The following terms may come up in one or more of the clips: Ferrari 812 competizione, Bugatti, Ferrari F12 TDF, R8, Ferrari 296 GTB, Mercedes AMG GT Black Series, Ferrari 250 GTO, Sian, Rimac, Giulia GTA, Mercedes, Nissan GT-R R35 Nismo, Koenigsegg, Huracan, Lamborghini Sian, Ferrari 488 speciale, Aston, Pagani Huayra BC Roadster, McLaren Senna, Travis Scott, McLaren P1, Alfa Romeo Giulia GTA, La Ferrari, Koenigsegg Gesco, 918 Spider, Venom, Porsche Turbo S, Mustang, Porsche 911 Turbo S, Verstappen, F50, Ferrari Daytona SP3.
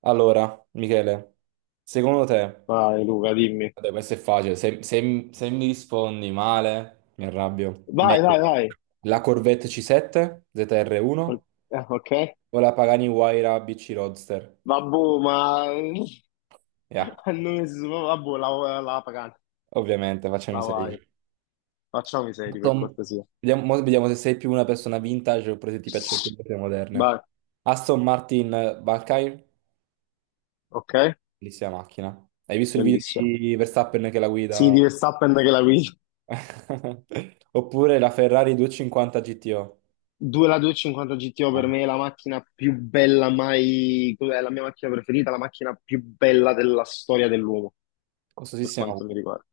Allora, Michele, secondo te, Vai Luca, dimmi. vabbè, questo è facile, se mi rispondi male, mi arrabbio. Vai, vai, vai. La Corvette C7 O- ZR1 Ok. o la Pagani Huayra BC Roadster? Vabbè, ma Yeah, non es- vabbè, la pagata, ovviamente, facciami la vai. sapere. Facciamo i seri per Aston- cortesia. Vediamo, mo vediamo se sei più una persona vintage oppure se ti piacciono più le cose moderne. Vai, Aston Martin Valkyrie, ok, bellissima macchina. Hai visto il video bellissimo. di Verstappen che la Sì, guida? di Verstappen che la guida. Oppure la Ferrari 250 GTO. La 250 GTO per Ah, me è la macchina più bella mai, è la mia macchina preferita, la macchina più bella della storia dell'uomo, per costosissima quanto mi pure. riguarda.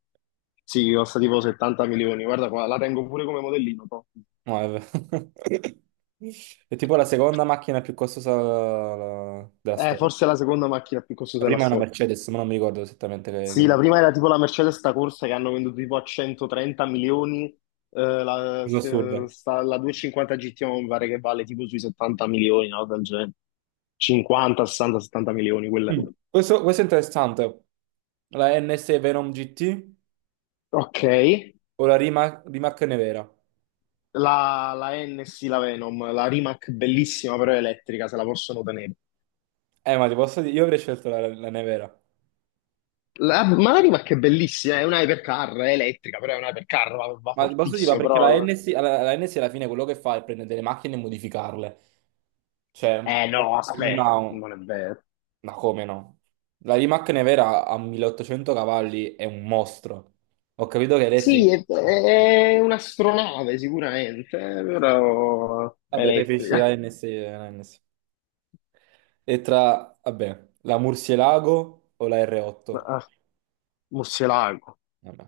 Sì, costa tipo 70 milioni. Guarda qua, la tengo pure come modellino. Toh. No, è vero. È tipo la seconda macchina più costosa della storia. Forse è la seconda macchina più La costosa della prima è una storia. Mercedes, ma non mi ricordo esattamente che Sì, la marca. prima era tipo la Mercedes sta corsa che hanno venduto tipo a 130 milioni, la, Cosa se- assurda. sta- la 250 GT mi pare che vale tipo sui 70 milioni, no? Del genere. 50, 60, 70 milioni quelle. Mm. Questo è interessante. La NS Venom GT Ok, o la Rimac Nevera? la NSI, la Venom, la Rimac bellissima però è elettrica, se la possono tenere. Ma ti posso dire, io avrei scelto la Nevera. Ma la Rimac è bellissima, è una hypercar, è elettrica, però è una hypercar, va Ma ti posso dire, ma fortissimo, perché la però. NS, la NS alla fine quello che fa è prendere delle macchine e modificarle. Cioè, Eh no, non aspetta, ha un-. non è vero. Ma come no? La Rimac Nevera a 1800 cavalli è un mostro. Ho capito che è elettrica. Sì, è un'astronave sicuramente, però è Vabbè, preferisci elettrica. la NS, la NS. E vabbè, la Murcielago o la R8? Ah, Murcielago, Vabbè,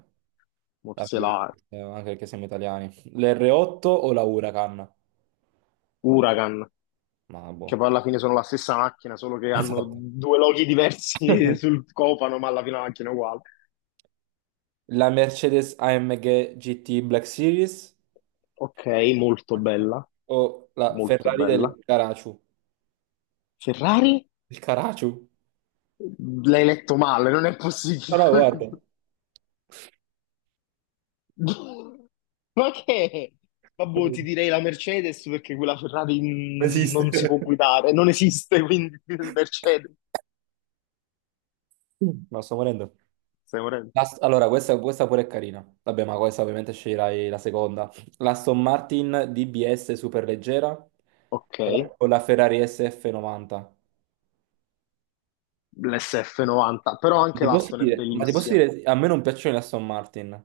vabbè, Murcielago, anche perché siamo italiani. L'R8 o la Huracan? Huracan, Ma che boh. poi alla fine sono la stessa macchina, solo che hanno Esatto. due loghi diversi sul copano, ma alla fine la macchina è uguale. La Mercedes AMG GT Black Series? Ok, molto Macchina? bella, O la molto Ferrari bella. del Caracciu? Ferrari? Il Caracciu? L'hai letto male, non è No, no, guarda, possibile. Ma che? Vabbè, ti non direi la Mercedes perché quella Ferrari esiste. non si può guidare, non esiste, quindi Mercedes. No, sto morendo. Stai morendo. Allora, questa pure è carina. Vabbè, ma questa ovviamente sceglierai la seconda. L'Aston Martin DBS superleggera Ok, o la Ferrari SF90? l'SF90, però anche Ti posso l'Aston è dire, ma ti posso bellissima. dire, a me non piacciono le Aston Martin.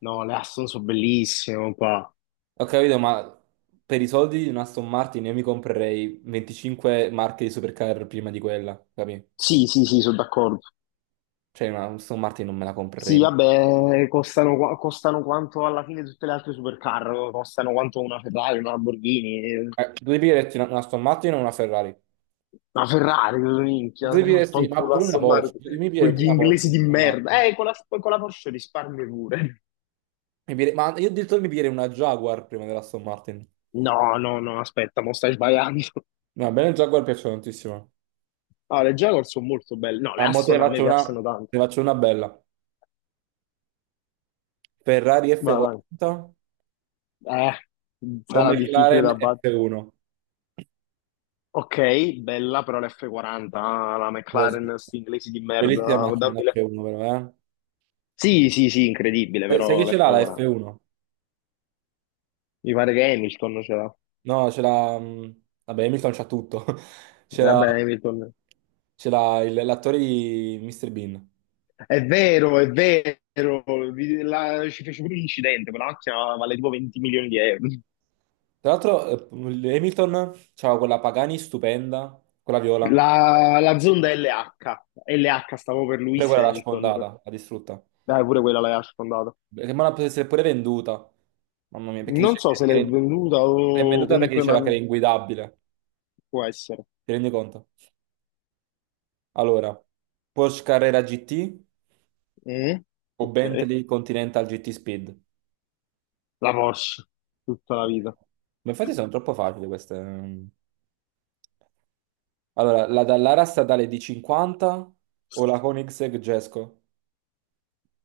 No, le Aston sono bellissime, qua. Ho capito, ma per i soldi di una Aston Martin io mi comprerei 25 marche di supercar prima di quella, capì? Sì, sì, sì, sono d'accordo. Cioè, una Aston Martin non me la comprerei Sì, mai. vabbè, costano, costano quanto alla fine tutte le altre supercar, costano quanto una Ferrari, una Lamborghini. Tu devi dirti una Aston Martin o una Ferrari? La Ferrari, minchia, Diresti, ma fanculo pure una Aston Porsche, Martin, mi piglierei quegli pure una Porsche inglesi da di Aston merda. Martin. Con la Porsche risparmi pure. Ma io addirittura mi piglierei una Jaguar prima della Aston Martin. No, no, no, aspetta, mo stai sbagliando. No, a me le Jaguar piacciono tantissimo. No, le Jaguar sono molto belle. No, le A mo te ne Aston a me faccio una, piacciono tanto. te ne faccio una bella. Ferrari Vai, vai. F40 o Sarà difficile McLaren da battere. F1? Ok, bella, però l'F40, ah, la Oh, sì. McLaren, sti inglesi di merda. Bellissima Ah, macchina la dammi l'F. F1 però, Sì, sì, sì, incredibile, eh. Sai però chi ce l'ha la l'F40. F1? Mi pare che Hamilton ce l'ha. No, ce l'ha, vabbè, Hamilton c'ha tutto. Ce l'ha Vabbè, Hamilton. ce l'ha l'attore di Mr. Bean. È vero, ci fece pure un incidente, quella macchina vale tipo 20 milioni di euro. Tra l'altro, Hamilton c'aveva quella Pagani stupenda, quella viola, pure La Zonda LH, LH stavo per Lewis quella l'ha Hamilton, sfondata, l'ha distrutta. dai pure quella l'aveva sfondata. Che ma la poteva essere pure venduta. Mamma mia, perché Non dice so se l'è che venduta che è o venduta perché comunque, ma diceva che era inguidabile. può essere. Ti rendi conto? Allora, Porsche Carrera GT Mm? o Ok, Bentley Continental GT Speed? la Porsche, tutta la vita. Ma infatti sono troppo facili queste. Allora, la Dallara statale di 50 o la Koenigsegg Gesco?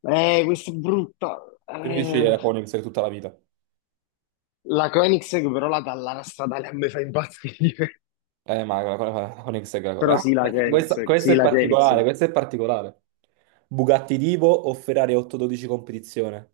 Questa è brutta. Devi dici Eh, la Koenigsegg tutta la vita. la Koenigsegg però la Dallara stradale a me fa impazzire. Ma la Koenigsegg, Però sì, la questa, Koenigsegg, questa sì, è la particolare, Koenigsegg. questa è particolare. Bugatti Divo o Ferrari 812 competizione?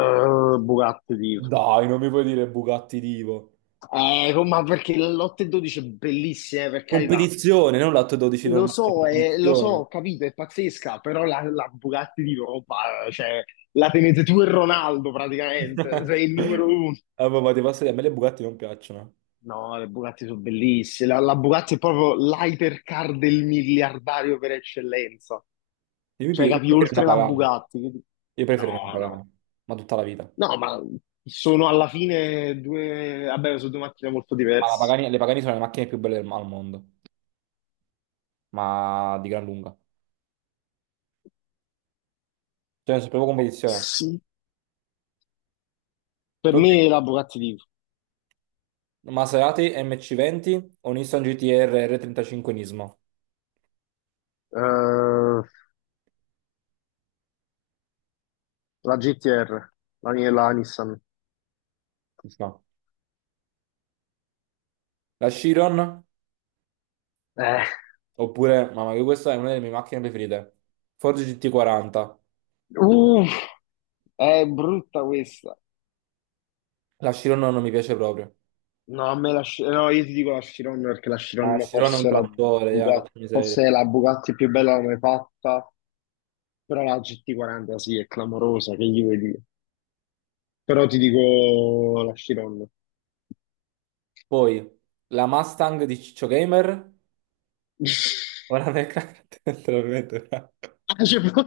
Bugatti. Dai, non mi puoi dire Bugatti Divo. Ma perché l'8 e 12 è bellissima, per carità. Competizione, non l'812 Lo normale, la so, lo so, competizione. ho capito, è pazzesca, però la Bugatti di Roma, cioè, la tenete tu e Ronaldo praticamente, sei il numero uno. Vabbè, ma ti posso dire, a me le Bugatti non piacciono. No, le Bugatti sono bellissime. La Bugatti è proprio l'hypercar del miliardario per eccellenza. Io, mi Cioè, pi- io capi, preferirei una oltre la Pagani, Bugatti. Io preferirei una No, no. Pagani, ma tutta la vita. No, ma sono alla fine due. Vabbè, sono due macchine molto Ma la diverse. Pagani- le Pagani sono le macchine più belle al mondo, ma di gran lunga. Cioè, è proprio competizione. Sì, per me la Bugatti di. Maserati MC20 o Nissan GT-R R35 Nismo? Eh, la GTR, la Nissan. No. La Chiron, Eh, oppure, mamma mia, questa è una delle mie macchine preferite. Ford GT40. uff, è brutta questa. La Chiron non mi piace proprio. No, a me la, Sci- no, io ti dico la Chiron perché la La Chiron Chiron è un forse è la trattore, yeah, Bugatti, porca miseria. forse è la Bugatti più bella mai fatta, però la GT40 sì, è clamorosa, che gli vuoi dire? Però ti dico la Chiron. Poi, la Mustang di Ciccio Gamer o la McLaren, letteralmente. No. Ah,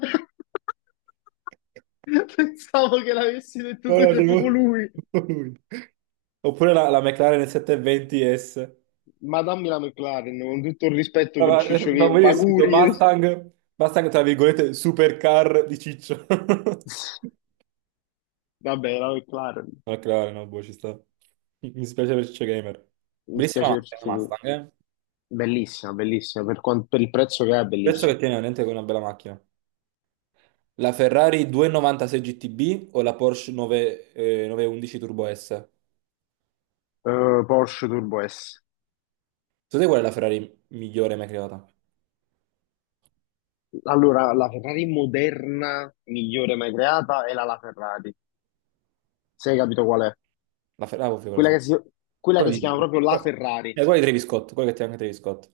pensavo che l'avessi detto No, tu, no, c'è c'è proprio lui. lui. Oppure la McLaren 720S. Ma dammi la McLaren, con tutto il rispetto per Ma, Ciccio ma Che, morire subito Paguri. Mustang, Mustang tra virgolette supercar di Ciccio. Vabbè, la McLaren, McLaren, no, boh, ci sta. Mi dispiace per Ciccio Gamer. mi Bellissima dispiace per macchina Ciccio la Che. Mustang, eh. Bellissima, bellissima, per il prezzo che è, Penso che bellissima. tiene veramente con una bella macchina. La Ferrari 296 GTB o la Porsche 911 Turbo S? Porsche Turbo S. Secondo te qual è la Ferrari migliore mai creata? Allora, la Ferrari moderna migliore mai creata è la La Ferrari. Se hai capito qual è? La Ferrari, ovvio, quella Quella so. che si, quella Quella che si chiama di... proprio La eh, Ferrari. quella di Travis Scott, quella che tiene anche Travis Scott.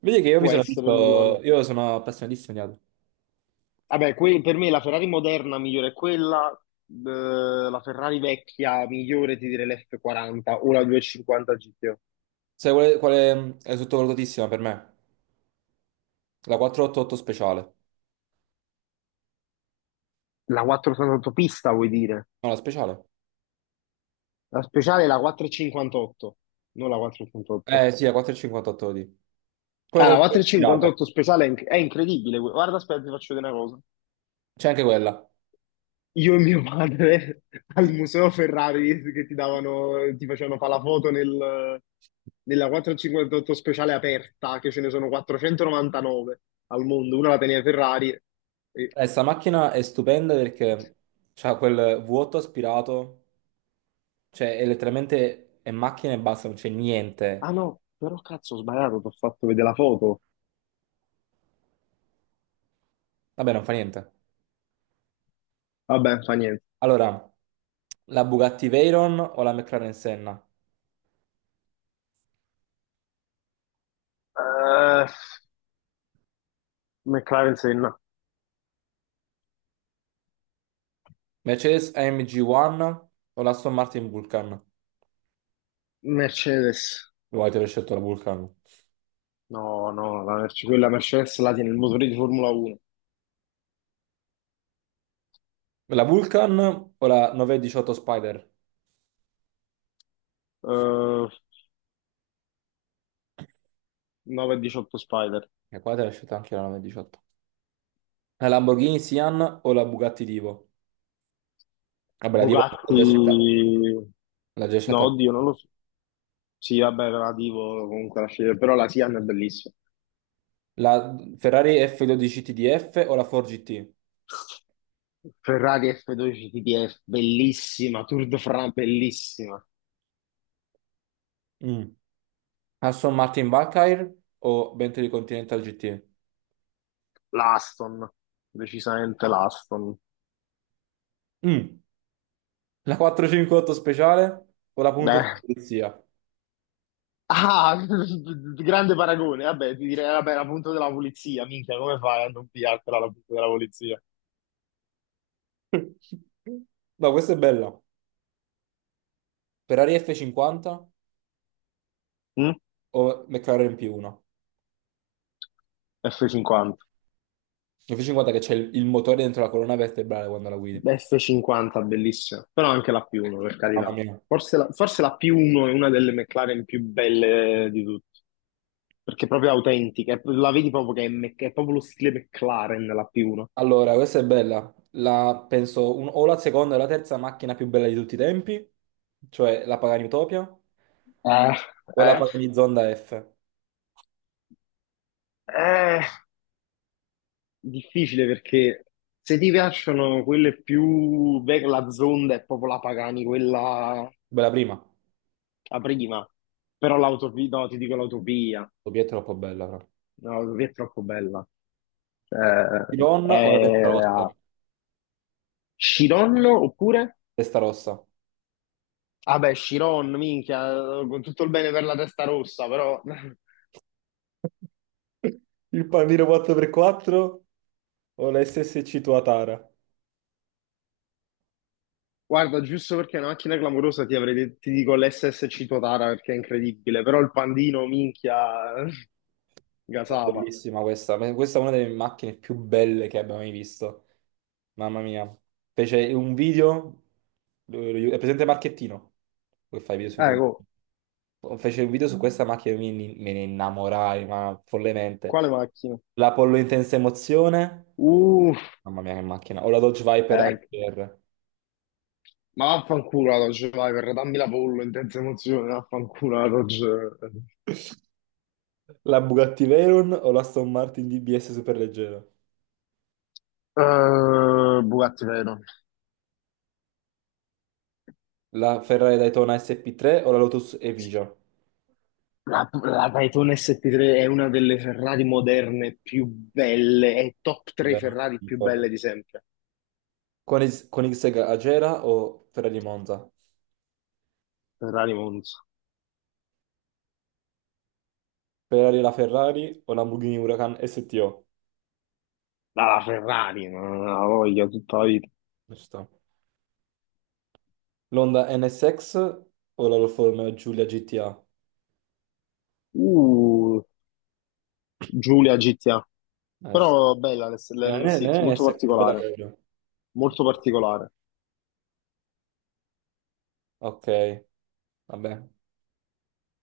Vedi che io mi Può sono essere, non mi visto, ricordo. io sono appassionatissimo di auto. Vabbè, per me la Ferrari moderna migliore è quella, la Ferrari vecchia migliore ti direi l'F40 o la 250 GTO. Sai quale è sottovalutatissima per me? La 488 speciale. La 488 pista vuoi dire? No, la speciale? La speciale è la 458, non la 488. Eh sì, la 458 di. Quella Ah, la col cuore aspirato. 458 speciale è incredibile. Guarda, aspetta, ti faccio vedere una cosa. C'è anche quella. Io e mio padre al Museo Ferrari che ti davano, ti facevano fare la foto nella 458 speciale aperta, che ce ne sono 499 al mondo, una la teneva Ferrari. e- Sta macchina è stupenda perché c'ha quel vuoto aspirato. Cioè, è letteralmente è macchina e basta, non c'è Ah niente. no, però cazzo, ho sbagliato, ti ho fatto vedere la foto. Vabbè, non fa niente. Vabbè, fa niente. Allora, la Bugatti Veyron o la McLaren Senna? Eh, McLaren Senna. Mercedes AMG One o la Aston Martin Vulcan? Mercedes. Voi avete scelto la Vulcan. No, no, quella Mercedes la tiene il motore di Formula 1. La Vulcan o la 918 Spider? Eh, 918 Spider. E qua te l'ho scelta anche io la 918. La Lamborghini Sian o la Bugatti Divo? Vabbè, la Divo l'ha Bugatti, già scelta. L'ha già no, scelta. oddio, non lo so. Sì, vabbè, relativo comunque alla scelta, però la Sian è bellissima. La Ferrari F12 TDF o la Ford GT? Ferrari F12 TTF, bellissima, Tour de France, bellissima. Mm. Aston Martin Valkyrie o Bentley Continental GT? L'Aston, decisamente l'Aston. Mm. La 458 speciale o la punto Beh. della polizia? Ah, grande paragone, vabbè, ti direi, vabbè, la punta della polizia, minchia, come fai a non pigliartela la punta della polizia? No, questa è bella. Ferrari F50 Mm? o McLaren P1? F50. F50 che c'è il motore dentro la colonna vertebrale quando la guidi. F50 bellissima, però anche la P1 per Mamma carità. mia. Forse la P1 è una delle McLaren più belle di tutte, perché è proprio autentica, la vedi proprio che è proprio lo stile McLaren la P1. Allora, questa è bella. La, penso o la seconda o la terza macchina più bella di tutti i tempi, cioè la Pagani Utopia Eh, o la eh, Pagani Zonda F. eh, Difficile perché se ti piacciono quelle più, beh, la Zonda è proprio la Pagani, quella Bella prima. la prima, però l'autopia, no, ti dico l'autopia, Utopia è troppo bella, però. no, l'autopia è troppo bella. Eh, Chiron o la testa rossa? eh, Chiron oppure? Testa rossa. Ah beh, Chiron, minchia, con tutto il bene per la testa rossa, però Il pandino 4x4 o la SSC Tuatara? guarda, giusto perché è una macchina clamorosa ti dico l'SSC Totara perché è incredibile, però il pandino, minchia, gasava. Bellissima questa. Ma questa è una delle macchine più belle che abbia mai visto. Mamma mia. Fece un video, è presente Marchettino, che fa i video su YouTube. Ecco, Fece un video su questa macchina e me ne innamorai, ma follemente. quale macchina? L'Apollo Intensa Emozione, Uh, mamma mia che macchina. O la Dodge Viper eh, HR. ma vaffanculo la Dodge, vai, per dammi la pollo, intensa emozione, vaffanculo la Dodge. La Bugatti Veyron o la Aston Martin DBS superleggera. Bugatti Veyron. La Ferrari Daytona SP3 o la Lotus Evija. La Daytona ST3 è una delle Ferrari moderne più belle, è top 3 Beh, Ferrari più belle di sempre. Con X-Tech Agera o Ferrari Monza? Ferrari Monza. Ferrari la Ferrari o Lamborghini Huracan STO? La Ferrari, non la voglio tutta la vita. Ci sta. L'Honda NSX o la Alfa Romeo Giulia GTA? Uh, Giulia GTA. Ci Però bella sta. l'S- Eh, eh, l'NSX, molto NSX è bella particolare, carina. molto particolare. Ok, vabbè.